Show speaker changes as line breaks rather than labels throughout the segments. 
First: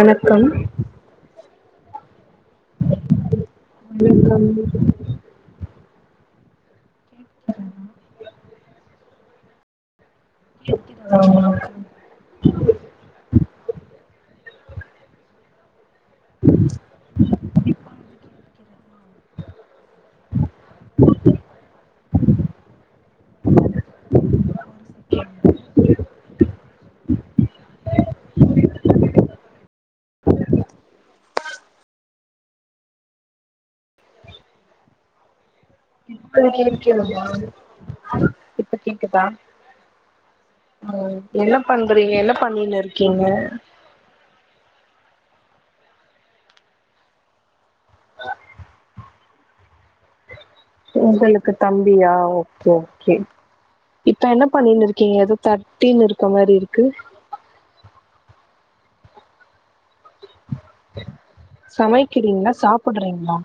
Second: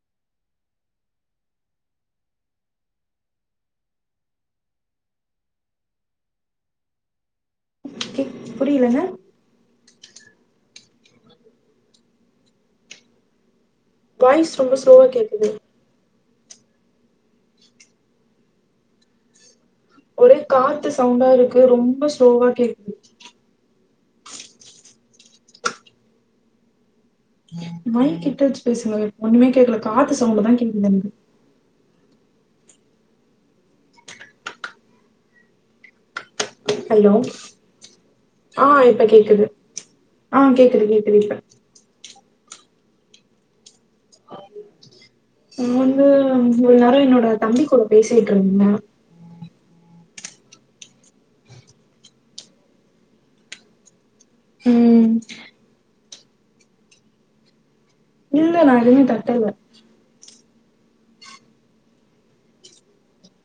வணக்கம் [unintelligible] கேட்டுக்கறேன்
[inaudible] புரியலங்க
ஆமா
வாய்ஸ் ரொம்ப ஸ்லோவா கேக்குது
[unintelligible]
ஒரே காத்து சவுண்டா இருக்கு ரொம்ப ஸ்லோவா கேக்குது
[inaudible]
வாய் கிட்ட வச்சு பேசுங்க ஒண்ணுமே கேட்கல காத்து சவுண்டு தான் கேக்குதுஎனக்கு
கே
ஹலோ ஆ
இப்ப கேக்குதாஹ
கேக்குது ஆ கேக்குது கேக்குது இப்ப
என்ன பண்றிங்க என்ன பண்ணிண்ணு இருக்கீங்க
நான வந்து ஒரு நேரம் என்னோட தம்பி கூட பேசிகிட்டு இருந்தேன்
உங்களுக்கு தம்பியா ஓகே ஓகே இப்ப என்ன பண்ணினு
ம்
இருக்கீங்க எதோ தட்டின்னு இருக்க மாரி இருக்கு
இல்லைநான் எதுவுமே தட்டல
சமைக்கிறீங்களா சாப்புறீங்களா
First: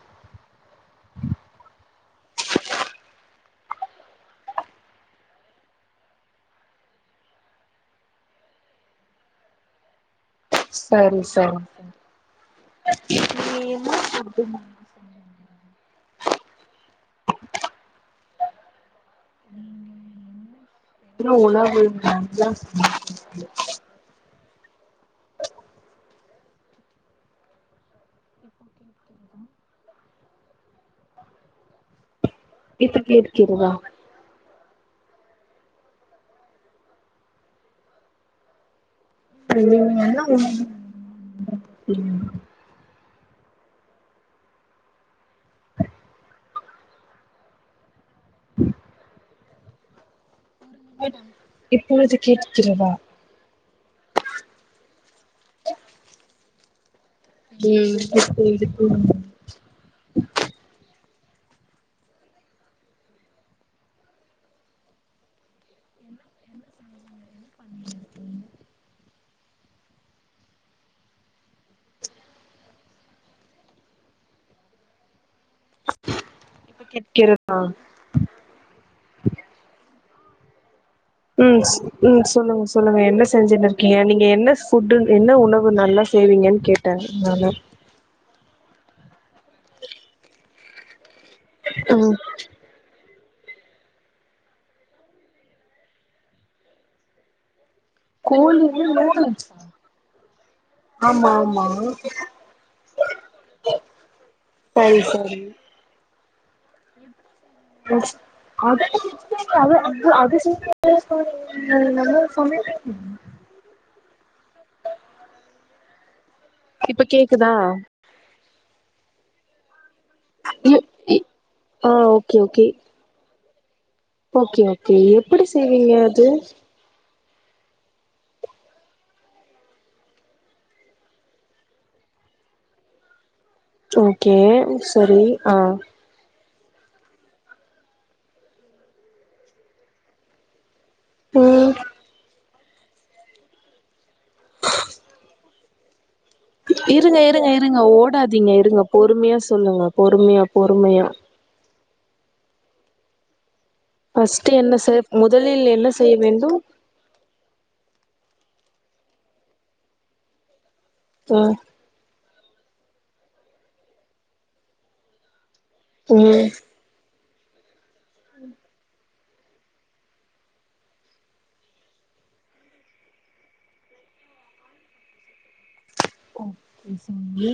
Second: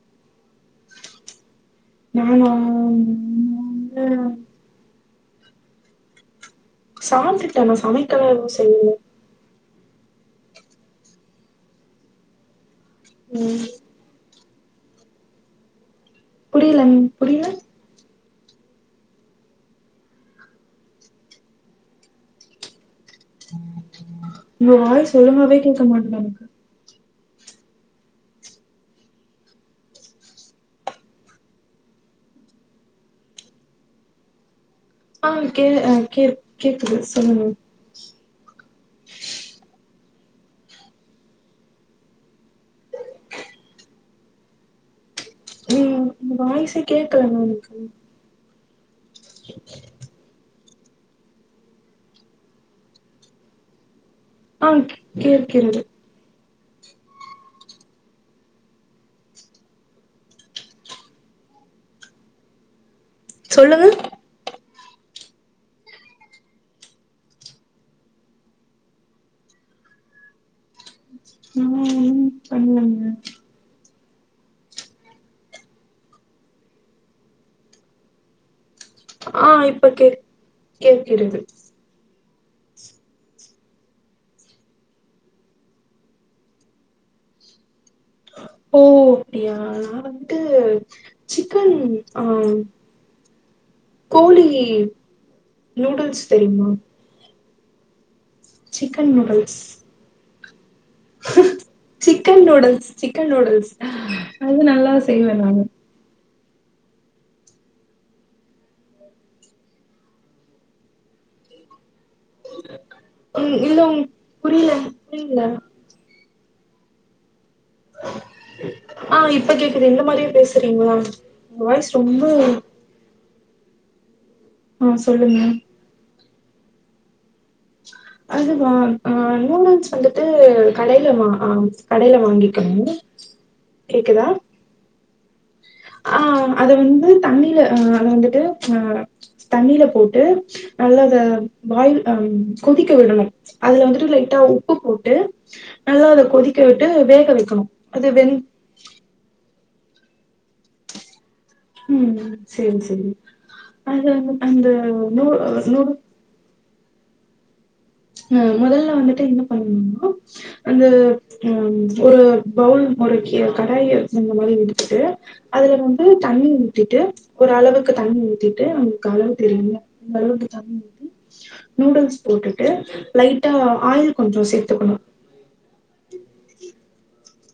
நானா வந்து சாப்டுடேன் சமைக்கல்லாம் எதுவும் செய்யல
செரி செரி
ம்
[inaudible]
புரியல நீ புரியல
[inaudible]
உம் வாய் ஸ்லோவாவேகேட்க மாட்டுனக்கு
இதுக்கு இருக்கிங்ளா
ஆஹ் கே அஹ் கே கேக்குது சொல்லுங்க
[inaudible] [inaudible]
வாய்சே கேட்கல மேம் எனக்கு
[unintelligible]
[inaudible]
இப்பொழுது கேட்டுக்கிறதா
ஆங் கேக் கேட்கிறது
ம் இப்ப வந்துட்டு
சொல்லுங்க உம் பண்ணலாங்க
இப்ப கேடக்கிறா
ஆ இப்ப கே கேட்கிறது
ம் ஸ் ம் ஸ் சொல்லுங்க சொல்லுங்க என்ன செஞ்சுன்னு இருக்கீங்க நீங்க என்ன புட்என்ன உணவு நல்லா செய்வீங்கன்னு கேட்டேன் நானு
ஓ அப்டியா நான வந்டு சிக்கன்
ம்
ஆ கோழி நூடுல்ஸ் தெரியுமா
கோழி noodles
chicken noodles chicken noodles அது நல்லா
சரி சரி
செய்வேன் நானு
அது அது அ அது [unintelligible]
உம் இல்ல உ புரியல புரியல
இப்ப கேக்குதா
ஆஹ் இப்ப கே இது இந்த மாதிரியே பேசுறீங்கள வாய்ஸ்
ஆ
ரொம்ப
ஓகே ஓகே ஓகே
ஆ
ஓகே
சொல்லுங்க
எப்படி செய்வீங்க அது
அதுவான் அஹ் நூடுல்ஸ் வந்துட்டு கடையில வாஹ் கடையில வாங்கிக்கணும்
ஓகே சரி ஆஹ்
ஆ அத வந்து தண்ணில அஹ் அதை வந்துட்டு ஆஹ் தண்ணில போட்டு நல்லத
ம்
பாயில் ஆஹ் கொதிக்க விடணும் அதுல வந்துடு லைட்டா உப்பு போட்டு நல்லா கொதிக்க விட்டு
இருங்க
வேக
இருங்க
வைக்கணு
இருங்க
அது வெந்
ஓடாதீங்க இருங்க பொறுமையா சொல்லுங்க பொறுமையா பொறுமையா
உம் சரி சரி
பஸ்ட் என்ன செய்ய முதலில் என்ன செய்ய வேண்டும்
அஹ் முதல்ல வந்துட்டு என்ன பண்ணணும்மா அந்த
அ
உம் ஒரு பவுல் முறுக்கிய கடாய இந்த மாதிரி எடுக்கிட்டு அதுல வந்து
ம்
தண்ணி ஊத்திட்டு ஒரு அளவுக்கு தண்ணி ஊத்திட்டு அவங்களுக்கு அளவு தெரியாங்க அந்த அளவுக்கு தண்ணி ஊத்தி நூடுல்ஸ் போட்டு ட்டு லைட்டா ஆயில் கொஞ்சம் சேத்துக்கணும்
ஓகே சங்கி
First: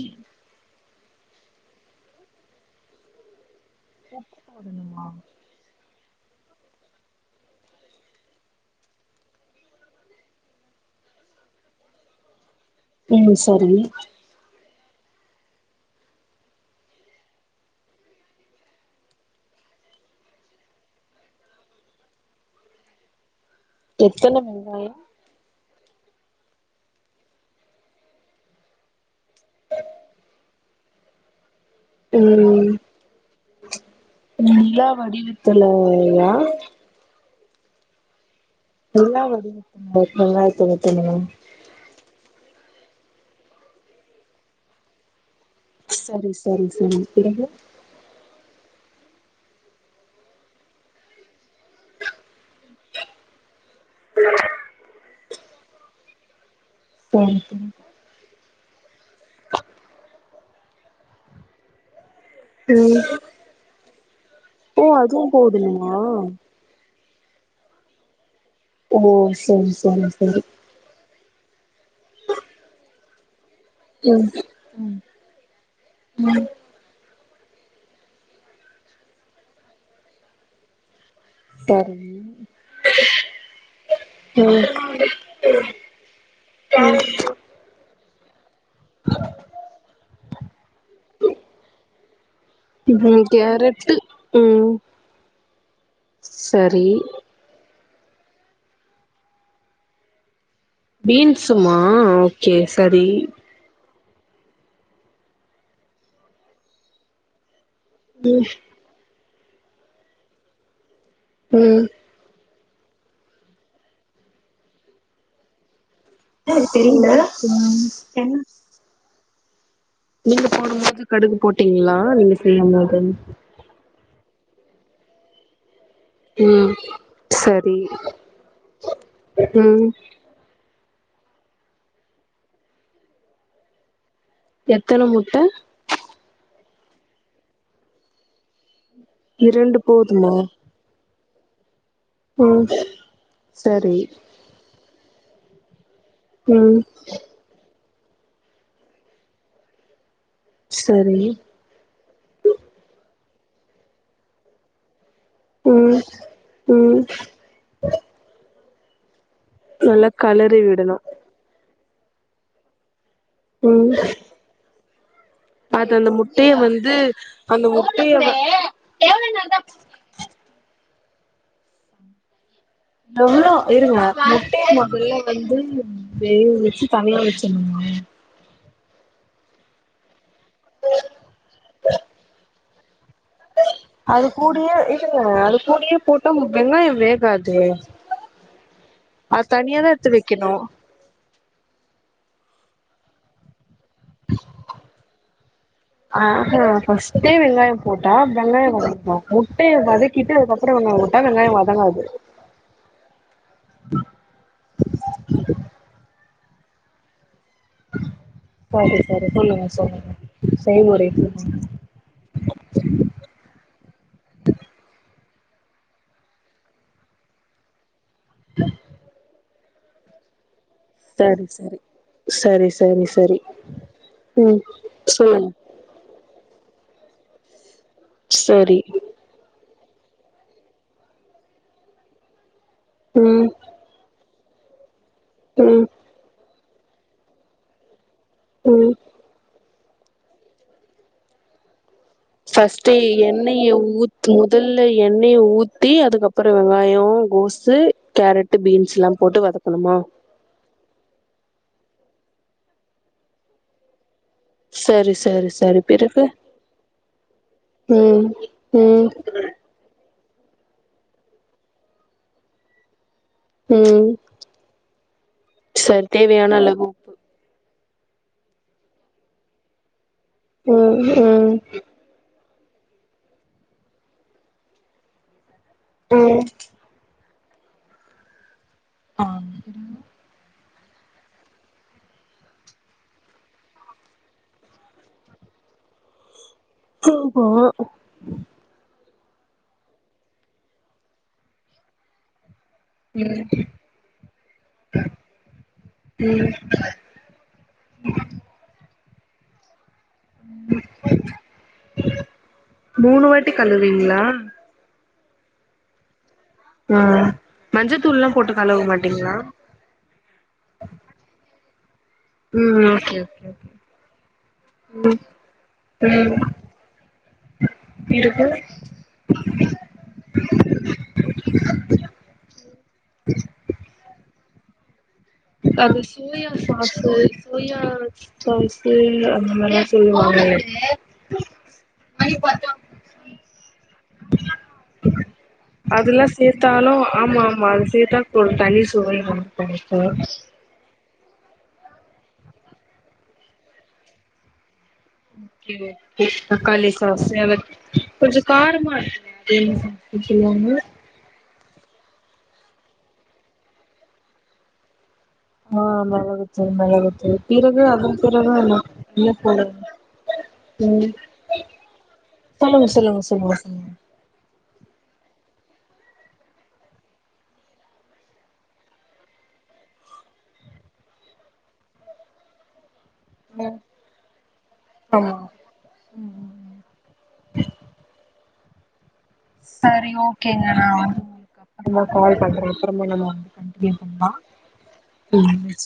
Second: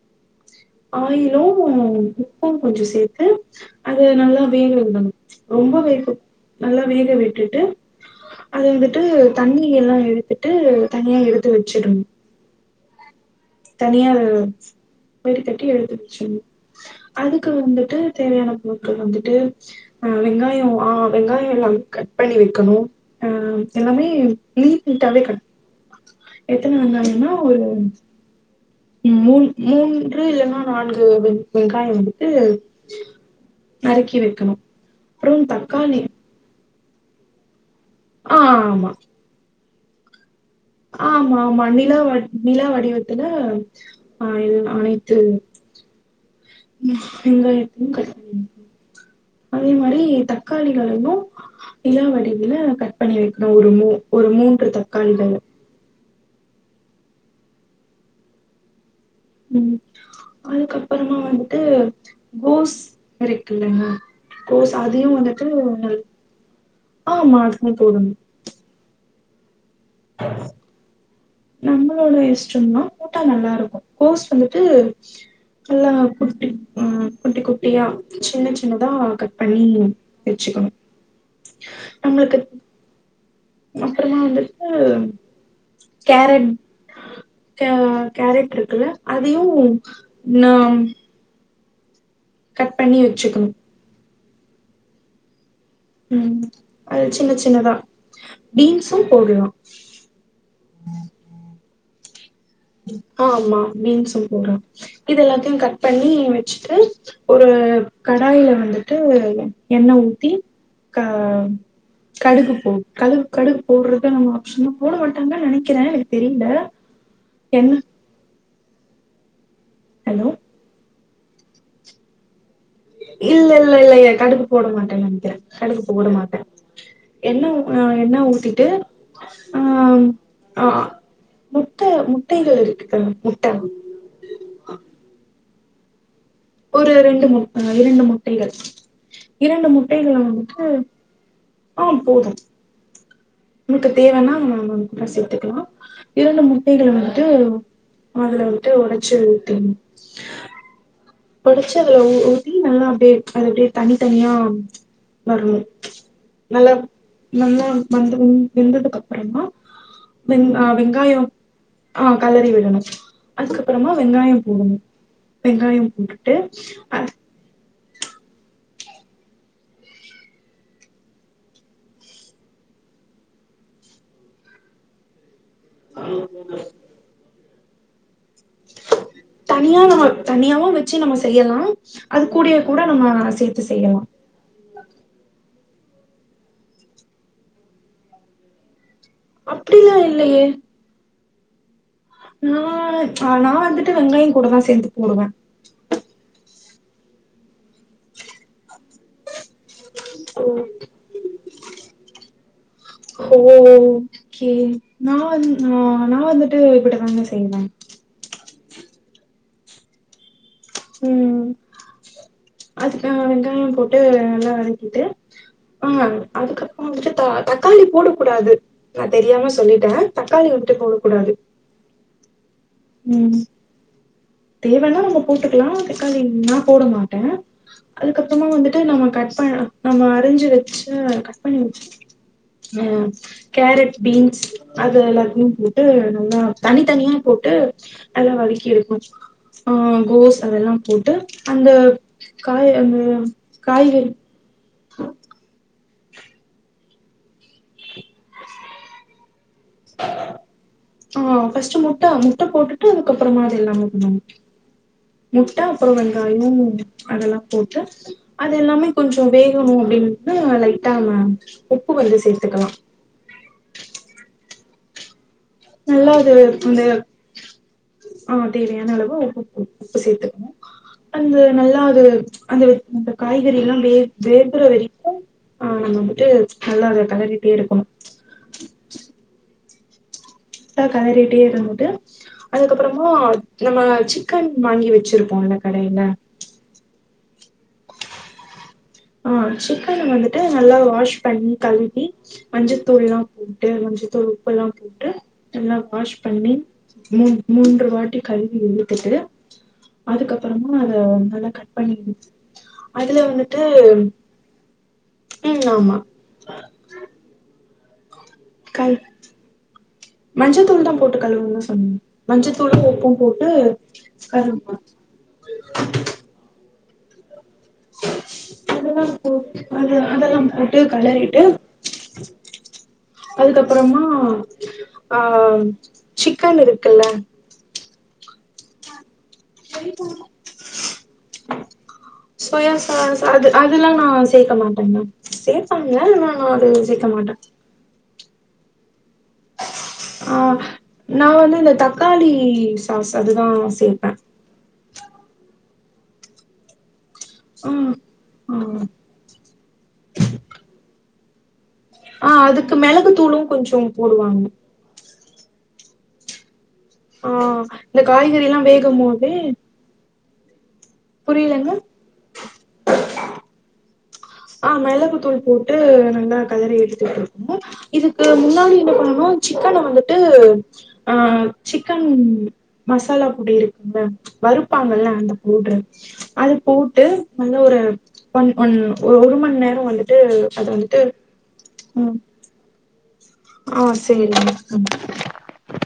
ஆயிலும் உப்பும் கொஞ்சம் சேர்த்து அது நல்லா வேகவுடன்னும் ரொம்ப வே நல்லா வேக விட்டுட்டு அது வந்துட்டு தண்ணி எல்லாம் எடுத்துட்டு தணியா எடுத்து வச்சிடணும்
ம் சரி
வடிகட்டி எடுத்து வச்சர்ணும் அதுக்கு வந்துட்டு தேவையான பொருட்கள் வந்துட்டு அஹ் வெங்காயம் ஆஹ் வெங்காயம் எல்லாம் கட் பண்ணி வைக்கணும் அஹ் எல்லாமே
எத்தன வெங்காயம்
நீட்நீட்டாவே கிடக்கும் எத்தனை வெங்காயன ஒரு மூணு மூன்று இல்லன்னா நான்கு அ வெங்காயம் வந்துட்டு
ம்
நறிக்கி வைக்கணும்
நிலா
அப்புறம் தக்காளி
வடிவத்துலயா
ஆ ஆமா
எல்ல அவர் ஆ எல்லார்
ஆமா ஆமா நிலவ் நிலா வடிவத்துல ஆஹ் அனைத்து
சரி சரி
உம்
சரி
இங்க
பிறகு
எப்டியும் அதே மாதிரி தக்காளிகளையும் நிலா வடிவில கட் பண்ணி வைக்கணும் ஒரு ம ஒரு மூன்று தக்காளிகள்
சரி
உம் அதுக்கப்புறமா வந்துட்டு கோஸ்
ம்
இருக்குல்லங்க கோஸ்
ஓ
அதையு
அதுவும் போடனுமா
ஆமானு நீ போடும்
ஓ சரி வேனும் சரி
நம்மளோட இஷ்டம்தான் போட்ட நல்லா இருக்கும் கோர்ஸ்
ம்
வந்துட்டு நல்லா குட்டி உம் குட்டி குட்டியா சின்ன சின்னதா கட் பண்ணி வச்சுக்கணும்
சரி
அப்புறமா வந்துட்டு கேரட் கேரட் கேரக்ட் இரு அதையும் நாம்
உம் கேரட் உம்
உம் அது சின்ன சின்னதா பீன்ஸ்சும் போடலாம்
பீன்ஸ்மா
ஆ ஆமா பீஸ் போடுற இது எல்லாத்தையும் கட் பண்ணி வச்சுட்டு ஒரு
ம்
கடாயில வந்துட்டு எண்ண உத்தி கா
ம்
கடுகு கடு கடுகு போடுறது நம சும்மா போட வேண்டானுதான் நினைக்கிறேன்
ஆ தெரியுதா உஹம் உஹ
ஹலோ
நீங்க போடும் போது கடுகு போட்டீங்களா நீங்க செய்யும் போது
இல்ல இல்ல இல்ல எ கடுப் போட மாட்டன்னு நெனைக்கிறே ஓட மாட்டே
ம்
என்ன
சரி
ஆ என்ன ஊட்டிட்டு ஆ
ம்
அ அ முட்டை முட்டைகள் இருக்குக்கா முட்டை
எத்தன முட்ட
ஒரு ரெண்டு முட்டை இரண்டு முட்டைகள் இரண்டு முட்டைகளை வந்துட்டு ஆஹ போது
ம்
உனக்கு
சரி
தேவன்னா வேண்ணா அத சேத்துக்கலா இரண்டு
ம்
முட்டைகளை வந்துட்டு அதுல முட்ட உடைச்சு ஊத்தனும்
சரி
ஆ ஊ ஊத்தி நல்லா அப்டியே அது அப்டியே தனி தனியா வரும்
ம்
நல்லா
ம்
நல்லா வெந்துரு வெந்ததுக்கு அப்
நல்லா களறி விடணு
ஆ கெளறி விடணு
ம்
அதுக்கப்பறமா வெங்காயோ போடணு வெங்காயம்
அது அந்த முட்டைய வந்து அந்த முட் முட்டைய வந் எவ்ளோ இருங்க முட்டைய நா பிரியாணி வந்து வெக வச்சு தனியா வச்சு உம்
தனியாவு தனியாவு வச்சு நம்ம செய்யலா அது கூடயே கூட நம்ம சேத்து செய்யலா
அது கூடயே இது அது கூடயே போட்டா உனக்கு வெங்காயோ வேகாதே அத தனியாதா
அப்டிலா
எடுத்து
இல்லயே
வைக்கணு
ஆ ஆ நா வந்து ட்டு வெங்காயோ கூடதா சேந்து போடுவே
ஃபஸ்டேட் வெங்காயோ போட்டா வெங்காயோ வதங்கு ஓ முட்ட
ஓ ஓ ஓகே நா வந்து நா நா வந்து தேவைப்படுறாங்க [inaudible]
செரி செரி சொல்லுங்க சொல்லுங்க செய்முறை
ம்
சொல்லுங்க
அதுக்க வெங்காயம் போட்டு நல்லா வடக்கிட்டு ஆ அதுக்கப்பறம் வந்துட்டு தக்காளி போடும் கூடாது நான தெரியாம சொல்லி ஆ தக்காளி உடு
செரி செரி செரி செரி
ம் தேவன்னா நம்ம போட்டுக்கலாம் தக்காளி என்னா போட மாட்டேன் அதுக்கப்பறமா வந்துட்டு
சரி
நம்ம கட்ப்பன்னா நாம அரிஞ்சு வச்சு கட் பண்ணி அ
ம்
கேரட் பீன்ஸ் அ எல்லாத்தையும் போட்டு
ம்
நல்லா தனி தனியா போட்டு அல்லா வதக்கி
ம்
இருக்கும் ஆ கோஸ் அதெல்லாம் போட்டு அந்த காய்
பஸ்ட்
அந்த
எண்ணெய்
காய்கறி
ஊத் முதல் பஸ்ட் எண்ணெய் ஊத்தி அதுக்கப்பறம் வெங்காயம் கோசு கேரட்டு் பீன்ஸ் யெல்லாம் போட்டு வதக்கணுமா
ஆ ஃபர்ஸ்ட் முட்ட முட்ட போட்டுட்டு அதுக்கப்பறமா அது எல்லாமே பண்ணும்
சரி சரி சரி
முட்டைஅப்புறம்
பிறகு
வெங்காயம் அதெல்லாம் போட்டு
ம்
அது எல்லாமே
ம்
கொஞ்சம் வேகணும் அப்டின்னு ம் லைட்டா மேம் உப்பு கொஞ்சம் சேர்த்துக்கலாம்
ம் சரி
நல்லாது
தேவையான அளவு உப்பு
அந் ஆ தேவயான அளவு உப்புப்பு உப்பு சேர்த்து அந்த
ம்
நல்லாது அந்த அந்த காய்கறி எல்லாம் வே வேகுர வரைக்கும் ஆ நம்ம வந்துட்டு
ம்
நல்லா கலறி இப்பட இருக்கணும்
ஆ [inaudible]
கலரிகிட்டே இருக்கு போது அதுக்கப்பறமா நம்ம சிக்கன் வாங்கி வெச்சிருப்போம்ல கடயில
[inaudible]
ஆ சிக்கன் வந்துட்டு நல்லா வாஷ் பண்ணி கழுவி மஞ்சத்தூள்லாம் போட்டு மஞ்சத்தூள் உப்பெல்லாம் போட்டு நல்லா வாஷ் பண்ணி மூன்று வாட்டி கழுவி ஊத்திட்டு ச அதுக்கப்பறமா அத நல்லா கட் பண்ணிந்துச்சு அதுல வந்து
கழுவிங்களா
உம் ஆமா
ஆ மஞ்சதூள்
கல் மஞ்சள்த்தூள் தான் போட்டு கழுவனும் ம்
ம்
மஞ்சத்தூளும்
ஓகே
உப்பும்
ஓகே
போட்டு கழுவனும்
ம் பிறகு
அதெல்லாம் போட்டு கலரிட்டு அதுக்கப்பறமா [unintelligible]
அது சோயா சாசு சோயா [inaudible] சொல்லுவாங்கல்ல
சோயாசாஸ் அது அதெல்லாம் நான சேர்க்க மாட்டேன்ங்க சேர்பாங்க
அதெல்லா
நான அது
சேத்தாலு
சேர்க்க மாட்டேன்
ஆமா ஆமா அது சேத்தா ஒரு தனி சுவைும் ஆ
நான வந்து இந்த தக்காளி சாஸ் அதுதான் சேர்ப்பேன்
தாக்காளி சாஸ் சமையல்
ஆ
கொஞ்சம்
ஆ
காரமா இருக்குல்ல
ஆ அதுக்கு மிளகு தூளும் கொஞ்சம் போடுவாங்க
ஆ [inaudible]
ஆ
மேலத்துது பீரகு
இந்த
அதுன் பீரகு
காய்கறில்லா
என்
வேகும்
இ
போது
போ
புரியலங்க
சொல்லுங்க சொல்லுங்க சொல்லுங்க சொல்லுங்க
ஆ மிளகுத்தூள் போட்டு நல்லா கதறி எடுத்துட்டு இருக்கோம் இதுக்கு முன்னாடி என்ன பண்ணனும் சிக்கனை வந்துட்டு அ சிக்கன் மசாலா பொடி இருக்குங்க வறுப்பாங்கல்லாம் அந்த போடுறன் அது போட்டு நல்லா ஒரு ஒன் ஒன்னு ஒரு ஒரு மணி நேரம் வந்துட்டு அது வந்துட்டு
நான்
ம்
கால் பண்றேன் அப்பறம் நாம
ஆ செரி
ம்